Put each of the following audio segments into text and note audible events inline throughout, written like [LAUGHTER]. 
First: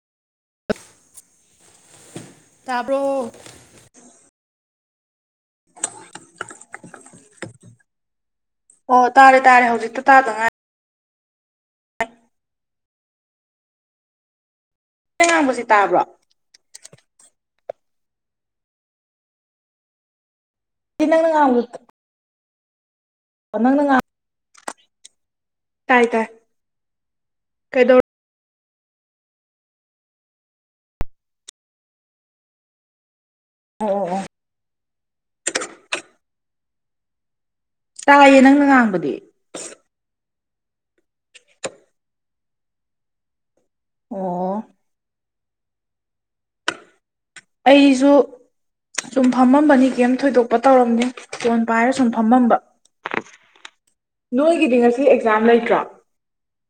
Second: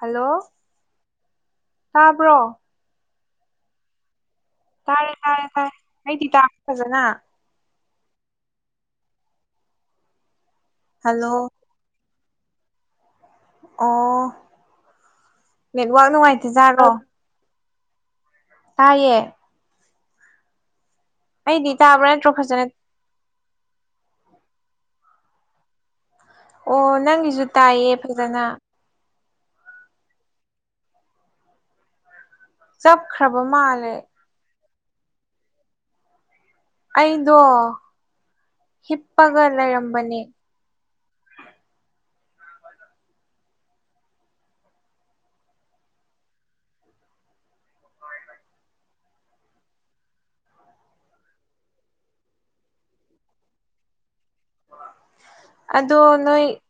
hello ꯇꯥꯕ꯭ꯔꯣ ꯇꯥꯕ꯭ꯔꯣ ꯇꯥꯔꯦ ꯇꯥꯔꯦ ꯇꯥꯔꯦ ꯍꯥꯏꯩ ꯇꯤ ꯇꯗꯅ ꯑꯣ ꯇꯥꯔꯦ ꯇꯥꯔꯦꯖꯤꯛꯇꯨ ꯇꯥꯗꯉꯥꯏ ꯍꯜꯂꯣ ꯑꯣ ꯑꯩꯅ ꯉꯥꯡꯕꯁꯤ ꯇꯥꯕ꯭ꯔꯣ ꯅꯦꯠꯋꯥꯛ ꯑꯩ ꯅꯨꯡꯉꯥꯏꯇꯦꯖꯥꯠꯔꯣ ꯇꯥꯏꯌꯦ ꯅꯪꯅ ꯑꯩꯗꯤꯗꯇꯥꯥꯕꯅ ꯔꯣꯈꯥꯖꯅ ꯅꯪ ꯅꯪ ꯇꯥꯏ ꯇꯥꯏ ꯑꯣ ꯅꯪꯒꯤꯁꯨ ꯇꯥꯏꯌꯦ ꯀꯩꯗꯧ ꯐꯖꯅ ꯆꯞꯈ꯭ꯔꯕ ꯑꯣ ꯃꯥꯜꯂꯦ ꯑꯣ ꯑꯣ ꯑꯩꯗꯣ ꯇꯥꯏꯌꯦ ꯅꯪꯅ ꯉꯥꯡꯕꯗꯤ ꯂꯔꯝꯕꯅꯤ ꯑꯣ ꯑꯩꯁꯨ ꯁꯨꯝ ꯐꯝꯃꯝꯕꯅꯤ ꯀꯩꯝ ꯊꯣꯏꯗꯣꯛꯄ ꯇꯧꯔꯝꯅꯦ ꯐꯣꯟ ꯄꯥꯏꯔ ꯁꯨꯝ ꯐꯝꯃꯝꯕ [INAUDIBLE] ꯅꯣꯏꯒꯤꯗꯤ ꯉꯁꯤ ꯑꯦꯛꯖꯥꯝ ꯂꯩꯇ꯭ꯔꯣ ꯣ ꯅꯣꯏ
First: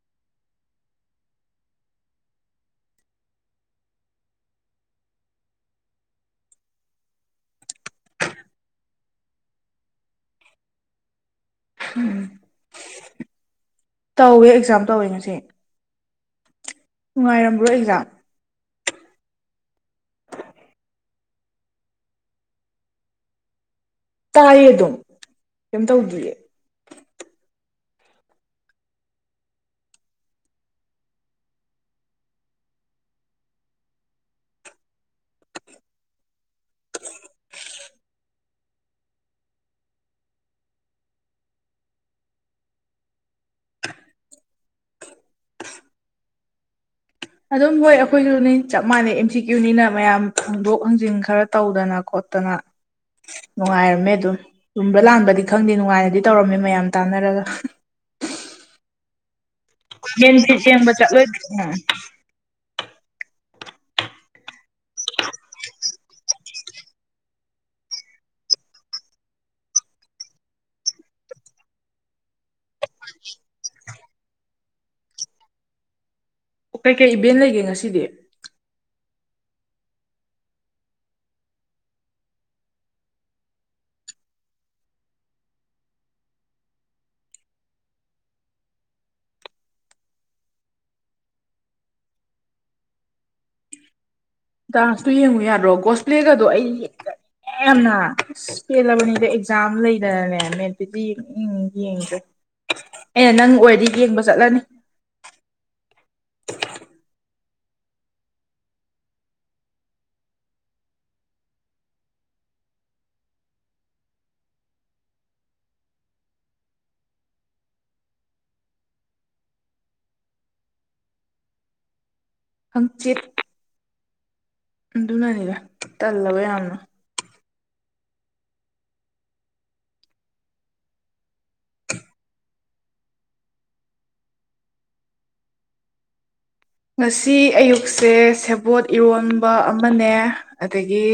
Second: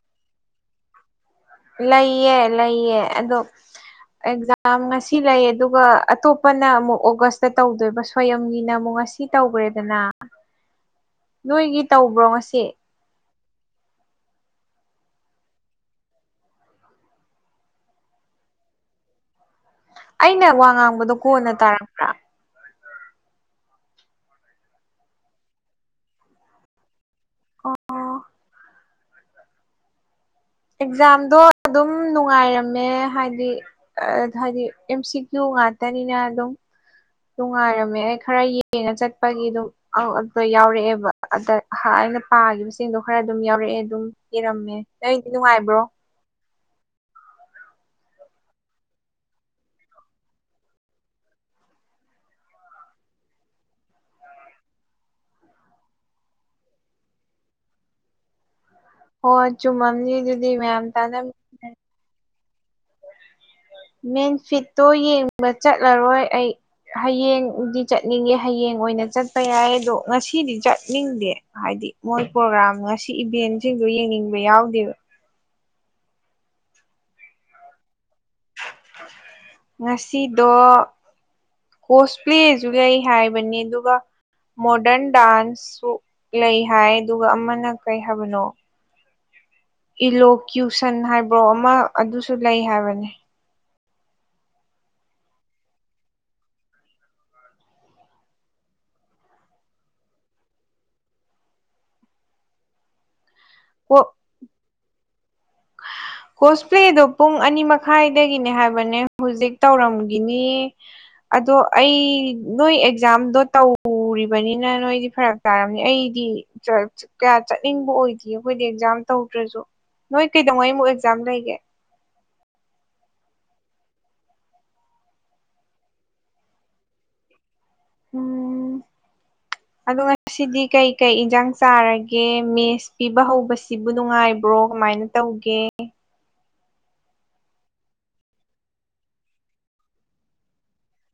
ꯂꯩꯌꯦ ꯂꯩꯌꯦ ꯑꯗꯣ ꯑꯦꯛꯖꯥꯝ ꯉꯁꯤ ꯂꯩ ꯑꯗꯨꯒ ꯑꯇꯣꯞꯄꯅ ꯑꯃꯨꯛ ꯑꯣꯒꯁꯇ ꯇꯧꯗꯣꯏꯕ ꯁ꯭ꯌꯝꯒꯤꯅ ꯑꯃꯨꯛ ꯉꯁꯤ ꯁꯤ ꯇꯧꯈ꯭ꯔꯦꯗꯅ ꯅꯣꯏꯒꯤ ꯇꯧꯕ꯭ꯔꯣ ꯉꯁꯤ ꯇꯧꯋꯦ ꯑꯦꯛꯖꯥꯝ ꯇꯧꯋꯦ ꯉꯁꯤ ꯅꯨꯡꯉꯥꯏꯔꯝꯕ꯭ꯔꯣ ꯑꯦꯛꯖꯥꯝ ꯑꯩꯅ ꯋꯥ ꯉꯥꯡꯕꯗꯣ ꯀꯣꯟꯅ ꯇꯥꯔꯛ ꯇꯥꯏꯌꯦ ꯑꯗꯨꯝ ꯀꯩꯝ ꯇꯧꯗ꯭ꯔꯤꯌꯦ ꯑꯣ ꯑꯦꯛꯖꯥꯝꯗꯣ ꯑꯗꯨꯝ ꯅꯨꯡꯉꯥꯏꯔꯝꯃꯦ ꯍꯥꯏꯗꯤ ꯑ ꯍꯥꯏꯗꯤ ꯑꯦꯝ ꯁꯤ ꯀ꯭ꯌꯨ ꯉꯇꯅꯤꯅ ꯑꯗꯨꯝ ꯅꯨꯡꯉꯥꯏꯔꯝꯃꯦ ꯑꯩ ꯈꯔ ꯌꯦꯡꯉ ꯆꯠꯄꯒꯤ ꯑꯗꯨꯝ ꯑ ꯑꯗꯨꯗ ꯌꯥꯎꯔꯛꯑꯦꯕ ꯑꯗ ꯑꯩꯅ ꯄꯥꯈꯤꯕꯁꯤꯡꯗꯣ ꯈꯔ ꯑꯗꯨꯝ ꯌꯥꯎꯔꯛꯑꯦ ꯑꯗꯨꯝ ꯏꯔꯝꯃꯦ ꯅꯪꯗꯤ ꯅꯨꯡꯉꯥꯏꯕ꯭ꯔꯣ ꯑꯗꯨꯝ ꯍꯣꯏ ꯑꯩꯈꯣꯏꯁꯨꯅꯤ ꯆꯞ ꯃꯥꯟꯅꯩ ꯑꯦꯝ ꯁꯤ ꯀ꯭ꯌꯨꯅꯤꯅ ꯃꯌꯥꯝ ꯍꯣꯡꯗꯣꯛ ꯍꯥꯡꯖꯤꯟ ꯈꯔ ꯇꯧꯗꯅ ꯈꯣ ꯠꯇꯅ ꯅꯨꯡꯉꯥꯏꯔꯝꯃꯦ ꯑꯗꯨꯝ ꯇꯨꯝꯕ ꯂꯥꯟꯕꯗꯤ ꯈꯪꯗꯦ ꯅꯨꯡꯉꯥꯏꯅꯗꯤ ꯇꯧꯔꯝꯃꯦ ꯃꯌꯥꯝ ꯇꯥꯟꯅꯔꯒ ꯍꯣꯏ ꯆꯨꯝꯃꯝꯅꯤ ꯑꯗꯨꯗꯤ ꯃꯦꯟꯐꯤꯠ ꯃꯌꯥꯝ ꯌꯦꯡꯕ ꯇꯥꯅ [UNINTELLIGIBLE] ꯃꯦꯟꯐꯤꯠꯇꯣ ꯌꯦꯡꯕ ꯆꯠꯂꯔꯣꯏ ꯑꯩ ꯍꯌꯦꯡꯗꯤ ꯆꯠꯅꯤꯡꯉꯦ ꯍꯌꯦꯡ ꯑꯣꯏꯅ ꯆꯠꯄ ꯌꯥꯏ ꯑꯗꯣ ꯉꯁꯤꯗꯤ ꯆꯠꯅꯤꯡꯗꯦ ꯍꯥꯏꯗꯤ ꯃꯣꯏ ꯄ꯭ꯔꯣꯒ꯭ꯔꯥꯝ ꯉꯁꯤ ꯏꯚꯦꯟꯁꯤꯡꯗꯨ ꯌꯦꯡꯅꯤꯡꯕ ꯌꯥꯎꯗꯦꯕ ꯑꯣ ꯀꯩ ꯀꯩ ꯏꯚꯦꯟ ꯂꯩꯒꯦ ꯉꯁꯤꯗꯤ ꯉꯁꯤꯗꯣ ꯀꯣꯁꯄ꯭ꯂꯦꯁꯨ ꯂꯩ ꯍꯥꯏꯕꯅꯦ ꯑꯗꯨꯒ ꯃꯣꯗꯔꯟ ꯗꯥꯟꯁꯁꯨ ꯂꯩ ꯍꯥꯏ ꯑꯗꯨꯒ ꯑꯃꯅ ꯀꯔꯤ ꯍꯥꯏꯕꯅꯣ ꯏꯂꯣꯀ꯭ꯌꯨꯁꯟ ꯍꯥꯏꯕ꯭ꯔꯣ ꯑꯃ ꯑꯗꯨꯁꯨ ꯂꯩ ꯍꯥꯏꯕꯅꯦ ꯗꯥꯟꯁꯇꯣ ꯌꯦꯡꯉꯨ ꯌꯥꯔ꯭ꯔꯣ ꯒꯣꯁꯄ꯭ꯂꯦꯒꯗꯣ ꯑꯩ ꯍꯦꯛꯇ ꯌꯥꯝꯅ ꯑꯁ ꯄꯦꯜꯂꯕꯅꯤꯗ ꯑꯦꯛꯖꯥꯝ ꯂꯩꯗꯅꯅꯦ ꯃ ꯑꯗꯨꯗꯤ ꯎꯝ ꯌꯦꯡꯁꯦ ꯑꯦꯅꯦ ꯅꯪ ꯀꯣ ꯑꯣꯏꯔꯗꯤ ꯌꯦꯡꯕ ꯆꯠꯂꯅꯤ [UNINTELLIGIBLE] ꯀꯣꯁꯄ꯭ꯂꯦꯗꯣ ꯄꯨꯡ ꯑꯅꯤ ꯃꯈꯥꯏꯗꯒꯤꯅꯦ ꯍꯥꯏꯕꯅꯦ ꯍꯧꯖꯤꯛ ꯇꯧꯔꯝꯒꯤꯅꯤ ꯑꯗꯣ ꯑꯩ ꯅꯣꯏ ꯑꯦꯛꯖꯥꯝꯗꯣ ꯇꯧ ꯎꯔꯤꯕꯅꯤꯅ ꯅꯣꯏꯗꯤ ꯐꯔꯛ ꯇꯥꯔꯝꯅꯤ ꯑꯩꯗꯤ ꯀꯌꯥ ꯆꯠꯅꯤꯡꯕ ꯑꯣꯏꯗꯦ ꯑꯩꯈꯣꯏꯗꯤ ꯑꯦꯛꯖꯥꯝ ꯇꯧꯗ꯭ꯔꯁꯨ ꯅꯣꯏ ꯀꯩꯗꯧꯉꯩꯨꯛ ꯑꯦꯛꯖꯥꯝ ꯂꯩꯒꯦ ꯍꯪꯆꯤꯠ ꯑꯗꯨꯅꯅꯤꯗ ꯇꯜꯂꯕ ꯌꯥꯝꯅ ꯎꯝ ꯑꯗꯨꯒ ꯁꯤꯗꯤ ꯀꯩꯀꯩ ꯏꯟꯁꯥꯡ ꯆꯥꯔꯒꯦ ꯃꯦꯁ ꯄꯤꯕ ꯍꯧꯕꯁꯤꯕꯨ ꯅꯨꯡꯉꯥꯏꯕ꯭ꯔꯣ ꯀꯃꯥꯏꯅ ꯇꯧꯒꯦ ꯉꯁꯤ ꯑꯌꯨꯛꯁꯦ ꯁꯦꯕꯣꯠ ꯏꯔꯣꯟꯕ ꯑꯃꯅꯦ ꯑꯗꯒꯤ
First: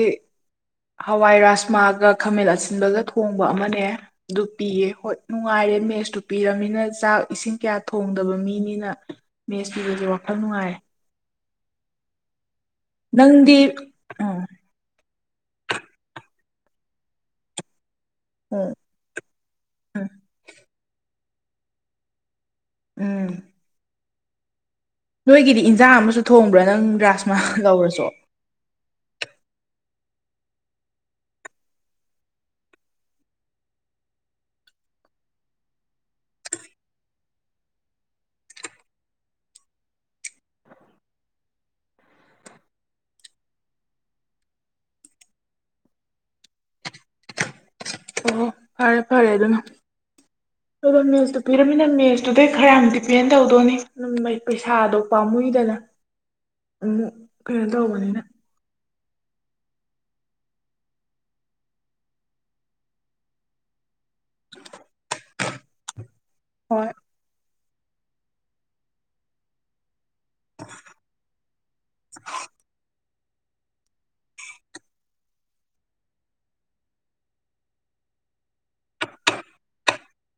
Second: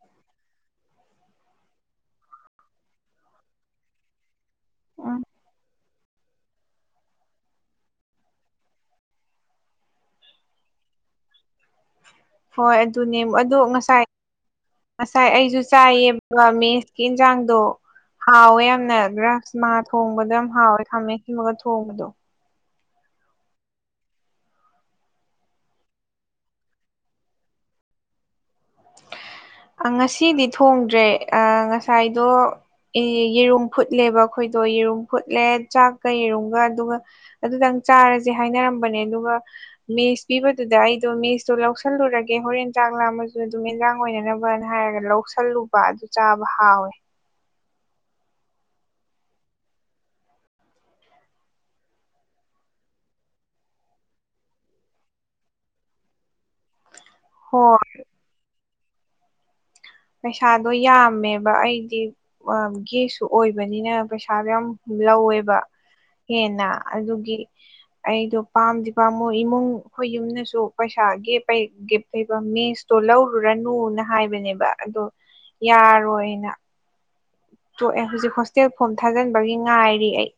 ꯍꯋꯥꯏ ꯔꯥꯥꯁꯃꯥꯒ ꯈꯥꯃꯦꯟ ꯑꯁꯤ ꯑꯁꯤꯤꯟꯕꯒ ꯊꯣꯡꯕ ꯑꯃꯅꯦ ꯑꯗꯨ ꯄꯤꯑꯦ ꯍꯣꯏ ꯎꯝ ꯅꯨꯡꯉꯥꯏꯔꯦ ꯃꯦꯁꯇꯨ ꯄꯤꯔꯕꯅꯤꯅ ꯆꯥꯛ ꯏꯁꯤꯡ ꯀꯌꯥ ꯊꯣꯡꯗꯕ ꯃꯤꯅꯤꯅ ꯃꯦꯁ ꯄꯤꯕꯁꯦ ꯋꯥꯈꯜ ꯅꯨꯡꯉꯥꯏ ꯍꯣꯏ ꯑꯗꯨꯅꯦ ꯅꯪꯗꯤ ꯑꯗꯣ ꯉꯁꯥꯏ ꯎꯝ ꯉꯁꯥꯏ ꯑꯩꯁꯨ ꯆꯥꯏꯌꯦꯕ ꯃꯦꯁꯀꯤ ꯌꯦꯟꯁꯥꯡꯗꯣ ꯍꯥꯎꯋꯦ ꯎꯝ ꯌꯥꯝꯅ ꯭ꯔ ꯉꯥ ꯊꯣꯡꯕꯗꯣ ꯌꯥꯝ ꯍꯥꯎꯋꯦ ꯈꯝꯃꯦ ꯁꯤꯃꯒ ꯊꯣꯡꯕꯗꯣ ꯎꯝ ꯅꯣꯏꯒꯤꯗꯤ ꯏꯟꯖꯥꯡ ꯑꯃꯁꯨ ꯊꯣꯡꯕ꯭ꯔꯥ ꯅꯪ ꯒ꯭ꯔꯥꯁꯃ ꯀꯧꯔꯁꯨ ꯉꯁꯤꯗꯤ ꯊꯣꯡꯗ꯭ꯔꯦ ꯉꯁꯥꯏꯗꯣ ꯌꯦꯔꯨꯝ ꯐꯨꯠꯂꯦꯕ ꯑꯩꯈꯣꯏꯗꯣ ꯌꯦꯔꯨꯝ ꯐꯨꯠꯂꯦ ꯆꯥꯛꯀ ꯌꯦꯔꯨꯝꯒ ꯑꯗꯨꯒ ꯑꯗꯨꯗꯪ ꯆꯥꯔꯁꯦ ꯍꯥꯏꯅꯔꯝꯕꯅꯦ ꯑꯗꯨꯒ ꯃꯦꯁ ꯄꯤꯕꯗꯨꯗ ꯑꯩꯗꯣ ꯃꯦꯁꯇꯣ ꯂꯧꯁꯜꯂꯨꯔꯒꯦ ꯍꯣꯔꯦꯟ ꯆꯥꯛ ꯂꯥꯝꯃꯁꯨ ꯑꯗꯨꯝ ꯑꯦꯟꯖꯥꯡ ꯑꯣꯏꯅꯅꯕ ꯍꯥꯏꯔꯒ ꯂꯧꯁꯜꯂꯨꯕ ꯑꯗꯨ ꯆꯥꯕ ꯍꯥꯎꯋꯦ ꯑꯣ ꯐꯔꯦ ꯐꯔꯦ ꯑꯗꯨꯅ [UNINTELLIGIBLE] ꯑꯗꯣ ꯃꯦꯁꯇꯨ ꯄꯤꯔꯝꯃꯤꯅ ꯃꯦꯁꯇꯨꯗꯩ ꯈꯔ ꯌꯥꯝ ꯗꯤꯄꯦꯟ ꯇꯧꯗꯣꯏꯅꯤ ꯑꯗꯨ ꯄꯩꯁꯥꯗꯣ ꯄꯥꯝꯃꯨꯏꯗꯅ [INAUDIBLE] ꯑꯃꯨꯛ ꯀꯩꯅꯣ ꯍꯣꯏ ꯇꯧꯕꯅꯤꯅ ꯄꯩꯁꯥꯗꯣ ꯌꯥꯝꯃꯦꯕ ꯑꯩꯗꯤ ꯒꯦꯁꯁꯨ ꯑꯣꯏꯕꯅꯤꯅ ꯄꯩꯁꯥꯗꯣ ꯌꯥꯝ ꯂꯧꯋꯦꯕ ꯍꯦꯟꯅ ꯍꯣꯏ ꯑꯗꯨꯒꯤ ꯑꯩꯗꯣ ꯄꯥꯝꯗꯤ ꯄꯝꯃꯨ ꯏꯃꯨꯡ ꯑꯩꯈꯣꯏ ꯌꯨꯝꯅꯁꯨ ꯄꯩꯁꯥꯒꯤ ꯄꯩ ꯒꯤꯞ ꯂꯩꯕ ꯃꯦꯁꯇꯣ ꯂꯧꯔꯨꯔꯅꯨꯅ ꯍꯥꯏꯕꯅꯦꯕ ꯑꯗꯣ ꯌꯥꯔꯣꯏꯅ ꯇꯣꯛꯑꯦ ꯍꯧꯖꯤꯛ ꯍꯣꯁꯇꯦꯜ ꯐꯣꯝ ꯊꯥꯖꯤꯟꯕꯒꯤ ꯉꯥꯏꯔꯤ ꯑꯩ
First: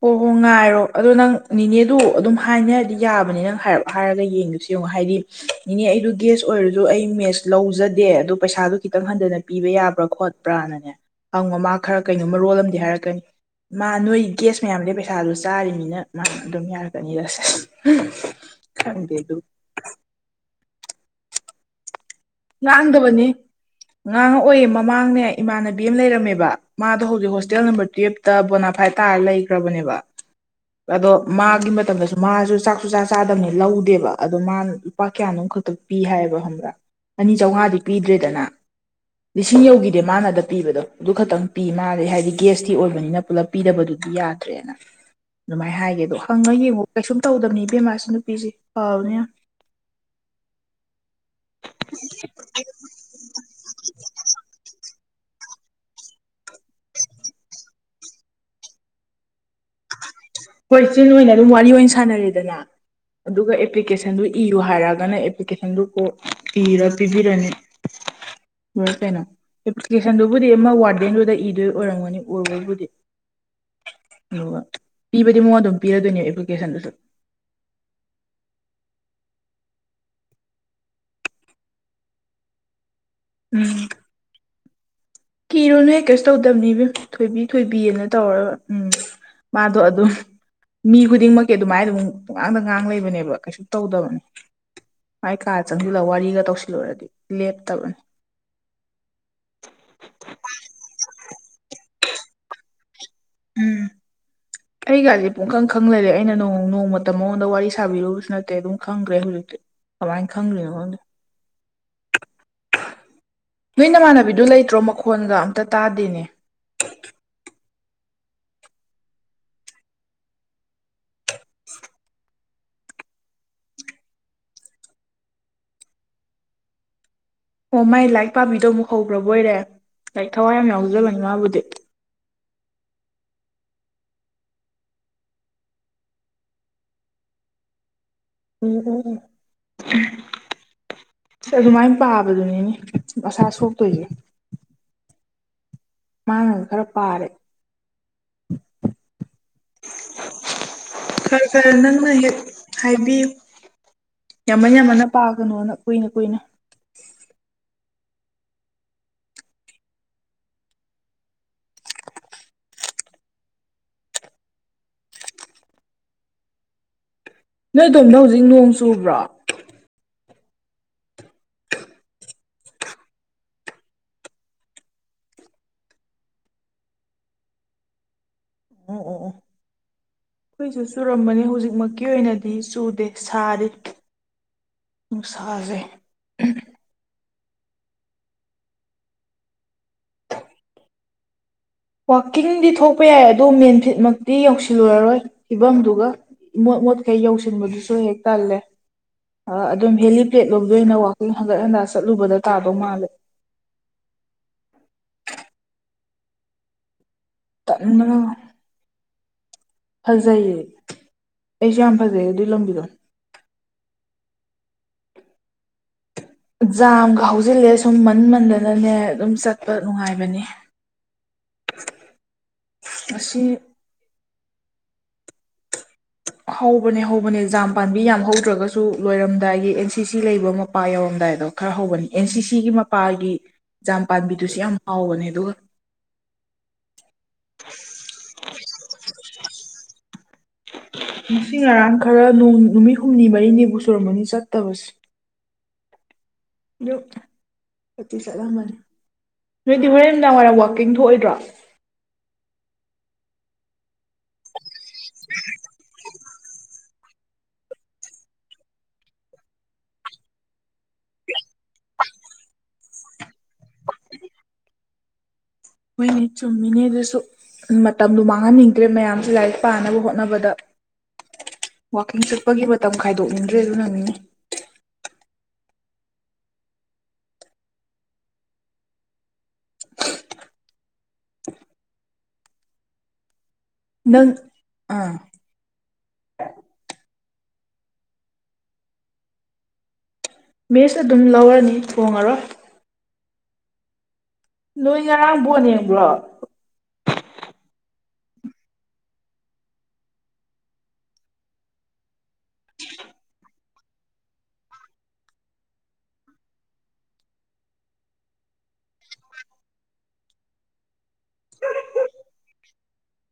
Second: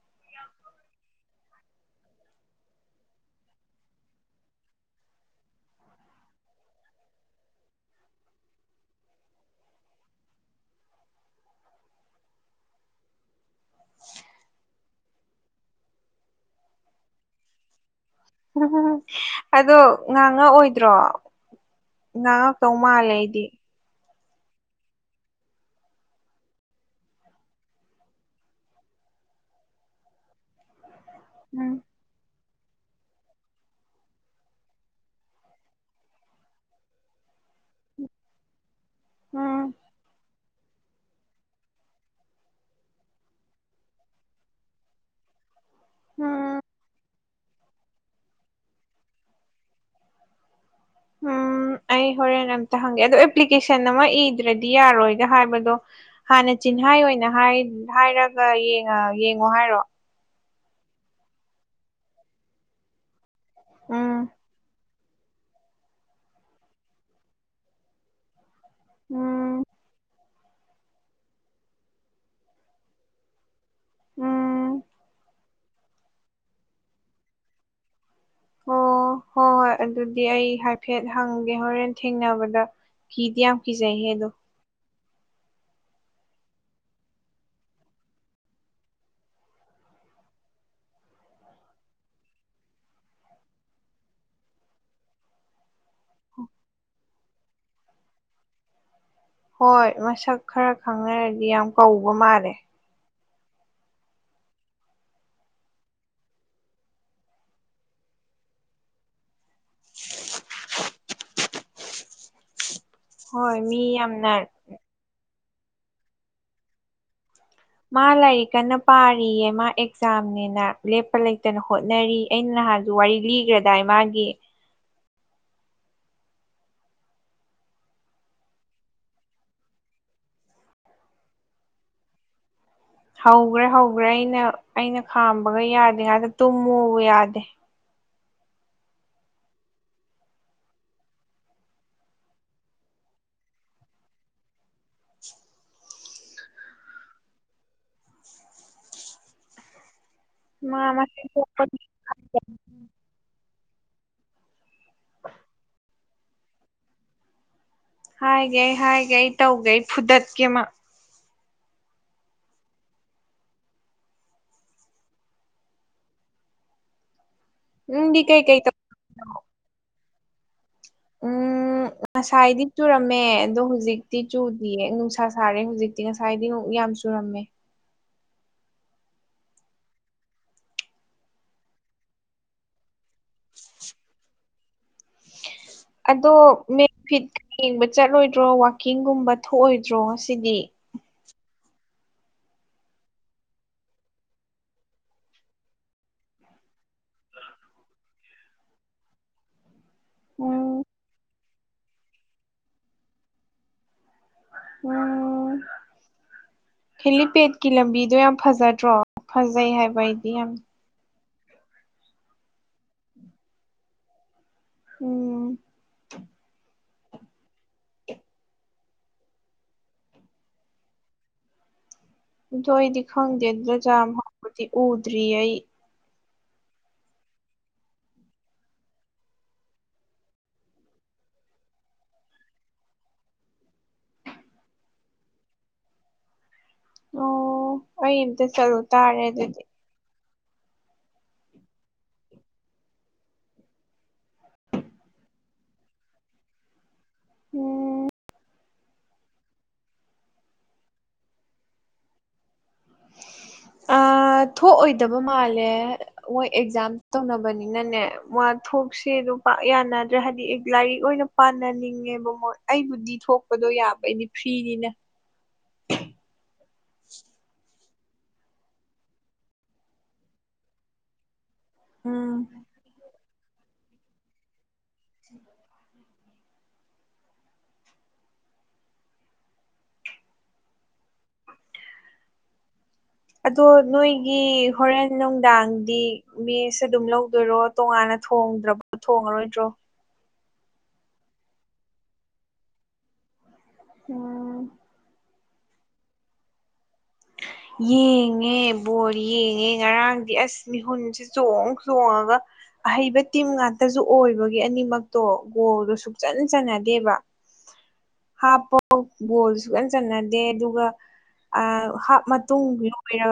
ꯍꯣꯏ ꯍꯣꯏ ꯉꯥꯏꯔꯣ ꯑꯗꯣ ꯅꯪ ꯅꯦꯅꯦꯗꯨ ꯑꯗꯨꯝ ꯍꯥꯏꯅꯗꯤ ꯌꯥꯕꯅꯤ ꯅꯪ ꯍꯥꯏꯔꯞ ꯍꯥꯏꯔꯒ ꯌꯦꯡꯒꯦꯁꯨ ꯌꯦꯡꯉꯣ ꯍꯥꯏꯗꯤ ꯏꯅꯦ ꯑꯩꯗꯣ ꯒꯦꯁ ꯑꯣꯏꯔꯁꯨ ꯑꯩ ꯃꯦꯁ ꯂꯧꯖꯗꯦ ꯑꯗꯣ ꯄꯩꯁꯥꯗꯣ ꯈꯤꯇꯪ ꯍꯟꯊꯅ ꯄꯤꯕ ꯌꯥꯕ꯭ꯔꯥ ꯈꯣꯠ ꯄ꯭ꯔꯥꯅꯅꯦ ꯍꯪꯉꯣ ꯃꯥ ꯈꯔ ꯀꯩꯅꯣꯝ ꯃꯔꯣꯜ ꯑꯝꯗꯤ ꯍꯥꯏꯔꯛꯀꯅꯤ ꯃꯥ ꯅꯣꯏ ꯒꯦꯁ ꯃꯌꯥꯝꯗꯩ ꯄꯩꯁꯥꯗꯨ ꯆꯥꯔꯤꯅꯤꯅ ꯃꯥ ꯑꯗꯨꯝ ꯌꯥꯔꯛꯀꯅꯤ ꯑꯁ ꯑꯁ ꯎꯝ ꯑꯗꯣ ꯉꯥꯡꯉꯥꯛꯑꯣꯏꯗ꯭ꯔꯣ ꯉꯡꯗꯕꯅꯤ ꯉꯥꯡꯉꯛꯑꯣꯏꯌꯦ ꯃꯃꯥꯡꯅꯦ ꯏꯃꯥꯟꯅꯕꯤ ꯑꯃ ꯂꯩꯔꯝꯃꯦꯕ ꯃꯥꯗꯣ ꯍꯧꯖꯤꯛ ꯍꯣꯁꯇꯦꯜ ꯅꯝꯕꯔ ꯇꯨꯋꯌꯦꯞ ꯇ ꯕꯣꯅꯥꯐꯥꯏ ꯇꯥꯔ ꯂꯩꯈ꯭ꯔꯕꯅꯦꯕ ꯑꯗꯣ ꯃꯥꯒꯤ ꯎꯝ ꯃꯇꯝꯗꯁꯨ ꯑ ꯃꯥꯁꯨ ꯆꯥꯛꯁꯨ ꯆꯥ ꯆꯥꯗꯕꯅꯤ ꯂꯧꯗꯦꯕ ꯑꯗꯣ ꯃꯥ ꯂꯨꯄꯥ ꯀꯌꯥꯅꯣꯝ ꯈꯛꯇ ꯄꯤ ꯍꯥꯏꯌꯦꯕ ꯍꯝꯕ꯭ꯔꯥ ꯑꯅꯤ ꯆꯧꯉꯥꯗꯤ ꯄꯤꯗ꯭ꯔꯦꯗꯅ ꯂꯤꯁꯤꯡ ꯎꯝ ꯌꯧꯈꯤꯗꯦ ꯃꯥꯅ ꯑꯗ ꯄꯤꯕꯗꯣ ꯑꯗꯨ ꯈꯛꯇꯪ ꯄꯤ ꯃꯥꯗꯤ ꯍꯥꯏꯗꯤ ꯒꯦꯁꯇꯤ ꯑꯣꯏꯕꯅꯤꯅ ꯄꯨꯂꯞ ꯄꯤꯗꯕꯗꯨꯗꯤ ꯌꯥꯗ꯭ꯔꯦꯅ ꯑꯗꯨꯃꯥꯏꯅ ꯍꯥꯏꯒꯦ ꯑꯗꯣ ꯍꯪꯉ ꯎꯝ ꯌꯦꯡꯉꯣ ꯀꯩꯁꯨꯝ ꯇꯧꯗꯕꯅꯤ ꯏꯕꯦꯝꯃꯥꯥ ꯑꯁꯤ ꯅꯨꯄꯤꯁꯦ ꯐꯥꯕꯅꯦ ꯌꯥꯝ ꯎꯝ ꯑꯩ ꯍꯣꯔꯦꯟ ꯑꯝꯇ ꯍꯪꯒꯦ ꯑꯗꯣ ꯑꯦꯄ꯭ꯂꯤꯀꯦꯁꯟ ꯑꯃ ꯏꯗ꯭ꯔꯗꯤ ꯌꯥꯔꯣꯏ ꯍꯥꯏꯕꯗꯣ ꯍꯥꯟꯅ ꯆꯤꯟꯍꯥꯏ ꯑꯣꯏꯅ ꯍꯥꯏ ꯍꯥꯏꯔꯒ ꯌꯦꯡꯉꯥ ꯌꯦꯡꯉꯣ ꯍꯥꯏꯔꯣ ꯍꯣꯏ ꯆꯤꯟ ꯑꯣꯏꯅ ꯑꯗꯨꯝ ꯋꯥꯔꯤ ꯑꯣꯏꯅ ꯁꯥꯟꯅꯔꯦꯗꯅ ꯑꯗꯨꯒ ꯎꯝ ꯑꯦꯄ꯭ꯂꯤꯀꯦꯁꯟꯗꯨ ꯏꯌꯨ ꯍꯥꯏꯔꯒꯅ ꯀꯣꯛ ꯏꯔꯥ ꯄꯤꯕꯤꯔꯅꯤ ꯂꯣꯏꯔꯦ ꯎꯝ ꯀꯩꯅꯣ ꯕꯨꯗꯤ ꯑꯃ ꯋꯥꯔꯗꯦꯟꯗꯨꯗ ꯏꯗꯣꯏ ꯑꯣꯏꯔꯝꯒꯅꯤ ꯑꯣꯏꯕꯕꯨꯗꯤ ꯑꯗꯨꯒ ꯎꯝ ꯄꯤꯕꯗꯤ ꯃꯉꯣꯟꯗ ꯑꯗꯨꯝ ꯄꯤꯔꯗꯣꯏꯅꯦ ꯅꯦꯄ꯭ꯂꯤꯀꯦꯁꯟꯗꯨꯁꯨ ꯍꯣꯏ ꯑꯣ ꯍꯣꯏ ꯑꯗꯨꯗꯤ ꯑꯩ ꯍꯥꯏꯐꯦꯠ ꯍꯪꯒꯦ ꯍꯣꯔꯦꯟ ꯊꯦꯡꯅꯕꯗ ꯀꯤꯗꯤ ꯌꯥꯝ ꯀꯤꯖꯩꯍꯦ ꯑꯗꯣ ꯀꯤꯔꯣꯅꯨ ꯍꯦ ꯀꯩꯁꯨ ꯇꯧꯗꯕꯅꯤ ꯏꯕꯦꯝ ꯊꯣꯏꯕꯤ ꯊꯣꯏꯕꯤꯑꯅ ꯇꯧꯔꯒ ꯎꯝ ꯃꯥꯗꯣ ꯑꯗꯨꯝ ꯃꯤ ꯈꯨꯗꯤꯡꯃꯛꯀꯤ ꯑꯗꯨꯃꯥꯏꯅ ꯑꯗꯨꯝ ꯄꯨꯉꯥꯡꯗ ꯉꯥꯡ ꯂꯩꯕꯅꯦꯕ ꯀꯩꯁꯨ ꯇꯧꯗꯕꯅꯤ ꯃꯥꯏ ꯀꯥ ꯆꯪꯁꯤꯜꯂ ꯋꯥꯔꯤꯒ ꯇꯧꯁꯤꯜꯂꯨꯔꯗꯤ ꯂꯦꯞꯇꯕꯅꯤ ꯍꯣꯏ ꯃꯁꯛ ꯈꯔ ꯈꯪꯅꯔꯗꯤ ꯌꯥꯝ ꯀꯧꯕ ꯃꯥꯜꯂꯦ ꯎꯝ ꯑꯩꯒꯥꯁꯦ ꯄꯨꯡꯈꯪ ꯈꯪ ꯂꯩꯔꯦ ꯑꯩꯅ ꯅ ꯅꯣꯡꯃꯇ ꯃꯉꯣꯟꯗ ꯋꯥꯔꯤ ꯁꯥꯕꯤꯔꯨꯕꯁꯨ ꯅꯠꯇꯦ ꯑꯗꯨꯝ ꯈꯪꯗꯈꯔꯦ ꯍꯧꯖꯤꯛꯇꯤ ꯀꯃꯥꯏꯅꯨ ꯈꯪꯒꯔ꯭ꯤꯅꯣ ꯈꯪꯗꯦ ꯍꯣꯏ ꯃꯤ ꯅꯣꯏ ꯌꯥꯝꯅ ꯅꯃꯥꯟꯅꯕꯤꯗꯨ ꯂꯩꯇ꯭ꯔꯣ ꯃꯈꯣꯟꯒ ꯑꯝꯇ ꯇꯥꯗꯦꯅꯦ ꯃꯥ ꯂꯥꯏꯔꯤꯛ ꯀꯟꯅ ꯄꯥꯔꯤꯌꯦ ꯃꯥ ꯑꯦꯛꯖꯥꯝꯅꯦꯅ ꯂꯦꯞꯄ ꯂꯩꯇꯅ ꯍꯣꯠꯅꯔꯤ ꯑꯩ ꯅꯍꯥꯟꯁꯨ ꯋꯥꯔꯤ ꯂꯤꯒꯔꯗꯥꯏ ꯃꯥꯒꯤ ꯑꯣ ꯃꯥꯏ ꯂꯥꯏꯔꯤꯛ ꯄꯥꯝꯕꯤꯗꯣ ꯑꯃꯨꯛ ꯍꯧꯈ꯭ꯔꯕ ꯑꯣꯏꯔꯦ ꯂꯥꯏꯔꯤꯛ ꯊꯋꯥꯏ ꯌꯥꯝ ꯌꯥꯎꯖꯕꯅꯤ ꯃꯥꯕꯨꯗꯤ ꯍꯧꯈ꯭ꯔꯦ ꯍꯧꯈ꯭ꯔꯦ ꯑꯩꯅ ꯑꯩꯅ ꯈꯥꯝꯕꯒ ꯌꯥꯗꯦꯉꯛꯇ ꯇꯨꯝꯃꯨꯕ ꯌꯥꯗꯦ [UNINTELLIGIBLE] ꯑꯗꯨꯃꯥꯏ ꯄꯥꯕꯗꯨꯅꯤꯅꯦ ꯃꯁꯥ ꯁꯣꯛꯇꯣꯏꯁꯦ [UNINTELLIGIBLE] ꯃꯥꯅꯒ ꯈꯔ ꯄꯥꯔꯦ ꯃꯥ ꯃꯁꯤ ꯈꯔ ꯊꯣꯛꯄ ꯈꯔ ꯅꯪꯅ ꯍꯦꯛ ꯍꯥꯏꯕꯤꯌꯨ ꯌꯥꯝꯃꯟ ꯌꯥꯝꯃꯟꯅ ꯄꯥꯒꯅꯣꯅ ꯀꯨꯏꯅ ꯀꯨꯏꯅ ꯍꯥꯏꯒꯦ ꯑꯩ ꯍꯥꯏꯒꯦ ꯑꯩ ꯇꯧꯒꯦ ꯑꯩ ꯐꯨꯗꯠꯀꯦ ꯃꯥ ꯅꯣꯏ ꯑꯗꯣꯝꯗ ꯅꯪꯗꯤ ꯍꯧꯖꯤꯛ ꯀꯩꯀꯩ ꯇꯧ ꯅꯣꯡ ꯆꯨꯕ꯭ꯔꯣ ꯎꯝ ꯉꯁꯥꯏꯗꯤ ꯆꯨꯔꯝꯃꯦ ꯑꯗꯣ ꯍꯧꯖꯤꯛꯇꯤ ꯆꯨꯗꯤꯌꯦ ꯅꯨꯡꯁꯥ ꯁꯥꯔꯦ ꯍꯧꯖꯤꯛ ꯉꯁꯥꯏꯗꯤ ꯑꯃꯨꯛ ꯌꯥꯝ ꯆꯨꯔꯝꯃꯦ ꯎꯝ ꯑꯣ ꯑꯣ ꯑꯩꯈꯣꯏꯁꯨ ꯆꯨꯔꯝꯕꯅꯦ ꯍꯧꯖꯤꯛꯃꯛꯀꯤ ꯑꯣꯏꯅꯗꯤ ꯆꯨꯗꯦ ꯁꯥꯔꯤ ꯅꯨꯡꯁꯥꯁꯦ ꯑꯗꯣ [UNINTELLIGIBLE] ꯌꯦꯡꯕ ꯆꯠꯂꯣꯏꯗ꯭ꯔꯣ ꯋꯥꯛꯀꯤꯡꯒꯨꯝꯕ ꯊꯣꯛꯑꯣꯏꯗ꯭ꯔꯣ ꯉꯁꯤꯗꯤ ꯋꯥꯛꯀꯤꯡꯗꯤ ꯊꯣꯛꯄ ꯌꯥꯏ ꯑꯗꯨ ꯃꯦꯟ ꯐꯤꯠꯃꯛꯇꯤ ꯌꯧꯁꯤꯜꯂꯨꯔꯔꯣꯏ ꯐꯤꯕꯝꯗꯨꯒ ꯃꯣꯠ ꯃꯣꯠꯈꯩ ꯌꯧꯁꯤꯟꯕꯗꯨꯁꯨ ꯍꯦꯛ ꯇꯜꯂꯦ ꯑꯥ ꯑꯗꯨꯝ ꯍꯦꯂꯤꯄꯦꯠ ꯂꯣꯝꯗ ꯎꯝ ꯑꯣꯏꯅ ꯋꯥꯛꯀꯤꯡ ꯍꯟꯒꯠ ꯍꯟꯗ ꯆꯠꯂꯨꯕꯗ ꯇꯥꯗꯧ ꯃꯥꯜꯂꯦ ꯎꯝ ꯍꯦꯂꯤꯄꯦꯗꯀꯤ ꯂꯝꯕꯤꯗꯣ ꯇꯟꯕꯅ ꯌꯥꯝ ꯐꯖꯗ꯭ꯔꯣ ꯐꯖꯩ ꯍꯥꯏ ꯐꯖꯩꯌꯦ ꯑꯩꯁꯨ ꯌꯥꯝ ꯐꯖꯩꯌꯦ ꯑꯗꯨꯏ ꯂꯝꯕꯤꯗꯣ [UNINTELLIGIBLE] ꯖꯥꯝꯒ ꯍꯧꯖꯤꯜꯂꯦ ꯁꯨꯝ ꯃꯟ ꯃꯟꯗꯅꯅꯦ ꯑꯗꯨꯝ ꯆꯠꯄ ꯅꯨꯡꯉꯥꯏꯕꯅꯦ ꯑꯗꯣ ꯑꯩꯗꯤ ꯑꯁꯤ ꯈꯪꯗꯦ ꯑꯗꯨꯗ ꯖꯥꯝ ꯍꯧꯕꯗꯤ ꯎꯗ꯭ꯔꯤ ꯑꯩ ꯍꯧꯕꯅꯦ ꯍꯧꯕꯅꯦ ꯖꯥꯝ ꯄꯥꯝꯕꯤ ꯌꯥꯝ ꯍꯧꯗ꯭ꯔꯒꯁꯨ ꯂꯣꯏꯔꯝꯗꯥꯏꯒꯤ ꯑꯦꯟ ꯁꯤ ꯁꯤ ꯂꯩꯕ ꯃꯄꯥ ꯌꯧꯔꯝꯗꯥꯏꯗꯣ ꯈꯔ ꯍꯧꯕꯅꯤ ꯑꯦꯟ ꯁꯤ ꯁꯤꯒꯤ ꯃꯄꯥꯒꯤ ꯖꯥꯝ ꯄꯥꯝꯕꯤꯗꯨꯁꯨ ꯌꯥꯝ ꯍꯥꯎꯕꯅꯦ ꯑꯗꯨꯒ ꯑꯣ ꯑꯩ ꯑꯝꯇ ꯆꯠꯂꯨ ꯇꯥꯔꯦ ꯑꯗꯨꯗꯤ ꯉꯁꯤ ꯉꯔꯥꯡ ꯈꯔ ꯅꯨ ꯅꯨꯃꯤꯠ ꯍꯨꯝꯅꯤ ꯃꯔꯤꯅꯤꯕꯨ ꯁꯨꯔꯝꯃꯅꯤ ꯆꯠꯇꯕꯁꯦ ꯑꯗꯨ ꯎꯝ [UNINTELLIGIBLE] ꯆꯠꯂꯝꯃꯅꯤ ꯅꯣꯏꯗꯤ ꯍꯣꯔꯦꯟ ꯅꯨꯃꯤꯗꯥꯡ ꯋꯥꯏꯔꯝ ꯋꯥꯛꯀꯤꯡ ꯊꯣꯛꯑꯣꯏꯗ꯭ꯔꯣ ꯑꯥ ꯊꯣꯛꯑꯣꯏꯗꯕ ꯃꯥꯜꯂꯦ ꯃꯣꯏ ꯑꯦꯛꯖꯥꯝ ꯇꯧꯅꯕꯅꯤꯅꯅꯦ ꯃꯥ ꯊꯣꯛꯁꯦ ꯑꯗꯨ ꯄꯥꯛ ꯌꯥꯅꯗ꯭ꯔꯦ ꯍꯥꯏꯗꯤ ꯂꯥꯏꯔꯤꯛ ꯑꯣꯏꯅ ꯄꯥꯅꯥꯅꯤꯡꯉꯦꯕ ꯃꯣꯏ ꯑꯩꯕꯨꯗꯤ ꯊꯣꯛꯄꯗꯣ ꯌꯥꯕ ꯑꯩꯗꯤ ꯐ꯭ꯔꯤꯅꯤꯅꯥ ꯍꯣꯏꯅꯦ ꯆꯨꯝꯃꯤꯅꯦ ꯑꯗꯨꯁꯨ ꯃꯇꯝꯗꯣ ꯃꯥꯡꯍꯟꯅꯤꯡꯗ꯭ꯔꯦ ꯃꯌꯥꯝꯁꯦ ꯂꯥꯏꯔꯤꯛ ꯄꯥꯅꯕ ꯍꯣꯠꯅꯕꯗ ꯋꯥꯛꯀꯤꯡ ꯎꯝ ꯆꯠꯄꯒꯤ ꯃꯇꯝ ꯈꯥꯏꯗꯣꯛꯅꯤꯡꯗ꯭ꯔꯦ ꯑꯗꯨꯅꯅꯤꯅꯦ [INAUDIBLE] ꯑꯗꯣ ꯅꯪ ꯅꯣꯏꯒꯤ ꯍꯣꯔꯦꯟ ꯑꯥ ꯅꯨꯡ- ꯗꯥꯡꯗꯤ ꯃꯦꯁ ꯑꯗꯨꯝ ꯂꯧꯗꯣꯏꯔꯣ ꯇꯣꯉꯥꯟꯅ ꯊꯣꯡꯗ꯭ꯔꯕ ꯊꯣꯡꯉꯔꯣꯏꯗ꯭ꯔꯣ ꯃꯦꯁ ꯑꯗꯨꯝ ꯂꯧꯔꯅꯤ ꯊꯣꯡꯉꯔꯣꯏ ꯎꯝ ꯅꯣꯏ ꯉꯔꯥꯡ ꯕꯣꯟ ꯌꯦꯡꯕ꯭ꯔꯣ ꯌꯦꯡꯉꯦ ꯕꯣꯜ ꯌꯦꯡꯉꯦ ꯉꯔꯥꯡꯗꯤ ꯑꯁ ꯃꯤꯍꯨꯟꯁꯦ ꯆꯣꯡ ꯆꯣꯡꯉꯒ ꯑꯍꯩꯕ ꯇꯤꯝ ꯉꯥꯛꯇꯁꯨ ꯑꯣꯏꯕꯒꯤ ꯑꯅꯤꯃꯛꯇꯣ ꯒꯣꯜꯗꯣ ꯁꯨꯛꯆꯟ ꯆꯟꯅꯗꯦꯕ [INAUDIBLE] ꯍꯥꯞꯄꯣ ꯕꯣꯜ ꯁꯨꯛ ꯆꯟ ꯆꯟꯅꯗꯦ ꯑꯗꯨꯒ ꯑꯥ ꯍꯥꯞ ꯃ- ꯇꯨꯡ ꯂꯣꯏꯔ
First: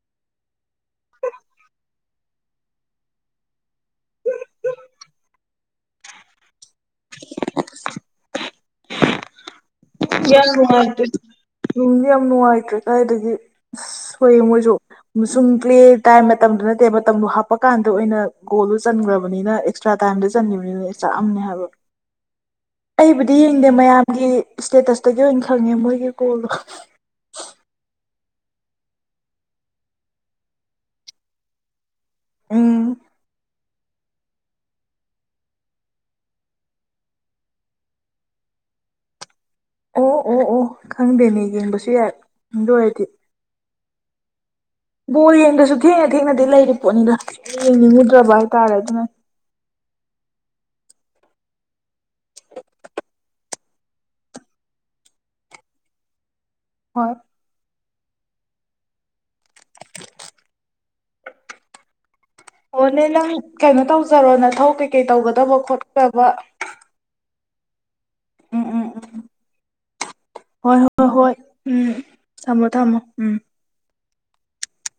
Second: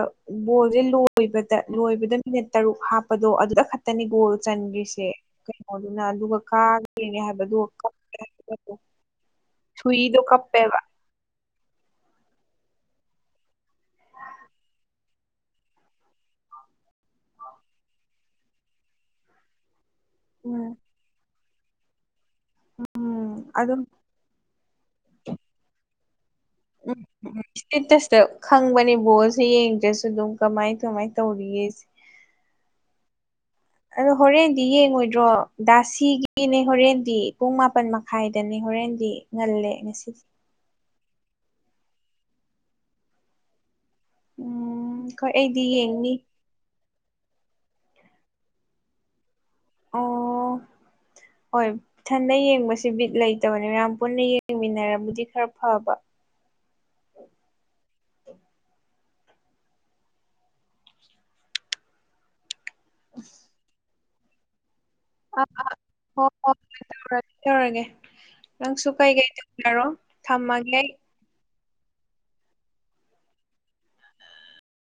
ꯕꯣꯜꯁꯦ ꯂꯣꯏꯕꯗ ꯂꯣꯏꯕꯗ ꯃꯤꯅꯤꯠ ꯇꯔꯨꯛ ꯍꯥꯞꯄꯗꯣ ꯑꯗꯨꯗ ꯈꯛ- ꯇꯅꯦ ꯒꯣꯜ ꯆꯟꯈ꯭ꯔꯤꯁꯦ ꯀꯩꯅꯣꯗꯨꯅ ꯑꯗꯨꯒ ꯀꯥꯒ꯭ꯔꯤꯅꯦ ꯍꯥꯏꯕꯗꯣ [UNINTELLIGIBLE] ꯁꯨꯏꯗꯣ ꯌꯥꯝ ꯀꯞꯄꯦꯕ ꯅꯨꯡꯉꯥꯏꯇꯦ ꯅꯨꯡꯗꯤ ꯌꯥꯝ ꯅꯨꯡꯉꯥꯏꯇ꯭ꯔꯦ ꯀꯥꯏꯗꯒꯤ ꯁꯣꯏꯌꯦ ꯃꯣꯏꯖꯨ ꯃꯨꯁꯨꯡ ꯄ꯭ꯂꯦ ꯇꯥꯏꯝ ꯃꯇꯝꯗꯨ ꯅꯠꯇꯦ ꯃꯇꯝꯗꯣ ꯍꯥꯞꯄ ꯀꯥꯟꯗ ꯑꯣꯏꯅ ꯒꯣꯜꯗꯣ ꯆꯟꯒ꯭ꯔꯕꯅꯤꯅ ꯇ꯭ꯔꯥ ꯇꯥ꯭ꯏꯝꯗ ꯎꯝ ꯆꯟꯈꯤꯕꯅꯤꯅ ꯆꯥꯛꯑꯝꯅꯤ ꯍꯥꯏꯕ ꯎꯝ ꯑꯩꯕꯨꯗꯤ ꯌꯦꯡꯗꯦ ꯑꯗꯨꯝ ꯃꯌꯥꯝꯒꯤ ꯏꯁꯇꯦꯇꯁꯇꯒꯤ ꯑꯣꯏꯅ ꯈꯪꯉꯦ ꯃꯣꯏꯒꯤ ꯀꯣꯜꯗꯣ [UNINTELLIGIBLE] ꯏꯁꯇꯦꯇꯁꯇ ꯈꯪꯕꯅꯦ ꯕꯣꯜꯁꯦ ꯌꯦꯡꯗ꯭ꯔꯁꯨ ꯑꯗꯨꯝ ꯀꯃꯥꯏ ꯀꯃꯥꯏꯅ ꯇꯧꯔꯤꯌꯦꯁꯦ ꯎꯝ [INAUDIBLE] ꯑꯗꯣ ꯍꯣꯔꯦꯟꯗꯤ ꯌꯦꯡꯉꯣꯏꯗ꯭ꯔꯣ ꯗꯥꯁꯤꯒꯤꯅꯦ ꯍꯣꯔꯦꯟꯗꯤ ꯄꯨꯡ ꯃꯥꯄꯟ ꯃꯥ ꯈꯥꯏꯗꯅꯤ ꯍꯣꯔꯦꯟꯗꯤ ꯉꯜꯂꯦ ꯑꯣ ꯉꯁꯤꯗꯤ ꯑꯣ ꯑꯣ ꯈꯪꯗꯦꯅꯦ ꯌꯦꯡꯕꯁꯨ ꯌꯥꯏ ꯑꯗꯨꯑꯣꯏꯗꯤ ꯎꯝ ꯍꯣꯏ ꯕꯣꯜ ꯑꯩꯗꯤ ꯌꯦꯡꯗ꯭ꯔꯁꯨ ꯊꯦꯡꯅ ꯌꯦꯡꯅꯤ ꯊꯦꯡꯅꯗꯤ ꯂꯩꯔꯤ ꯄꯣꯠꯅꯤꯗ ꯌꯦꯡꯅꯤꯡꯉꯨꯗ꯭ꯔꯕ ꯍꯥꯏꯇꯥꯔꯦ ꯑꯗꯨꯅ ꯑꯣ ꯍꯣꯏ ꯏꯊꯟꯗ ꯌꯦꯡꯕꯁꯦ ꯕꯤꯠ ꯂꯩꯇꯕꯅꯦ ꯃꯌꯥꯝ ꯄꯨꯟꯅ ꯌꯦꯡ ꯃꯤꯟꯅꯔꯕꯨꯗꯤ ꯈꯔ ꯐꯕ ꯍꯣꯏ ꯑꯣꯅꯦ ꯅꯪ ꯀꯩꯅꯣ ꯇꯧꯖꯔꯣ ꯅꯊꯧ ꯀꯩꯀꯩ ꯑ ꯇꯧꯒꯗꯕ ꯍꯣ ꯈꯣꯠꯀꯥꯗꯕ ꯍꯣ ꯇꯧꯔꯒꯦ ꯇꯧꯔꯒꯦ ꯎꯝ ꯎꯝ ꯅꯪꯁꯨ ꯎꯝ ꯀꯩꯀꯩ ꯇꯧꯖꯔꯣ ꯊꯝꯃꯒꯦ ꯍꯣꯏ ꯑꯩ ꯍꯣꯏ ꯍꯣꯏ ꯎꯝ ꯊꯝꯃꯣ ꯊꯝꯃꯣ ꯎꯝ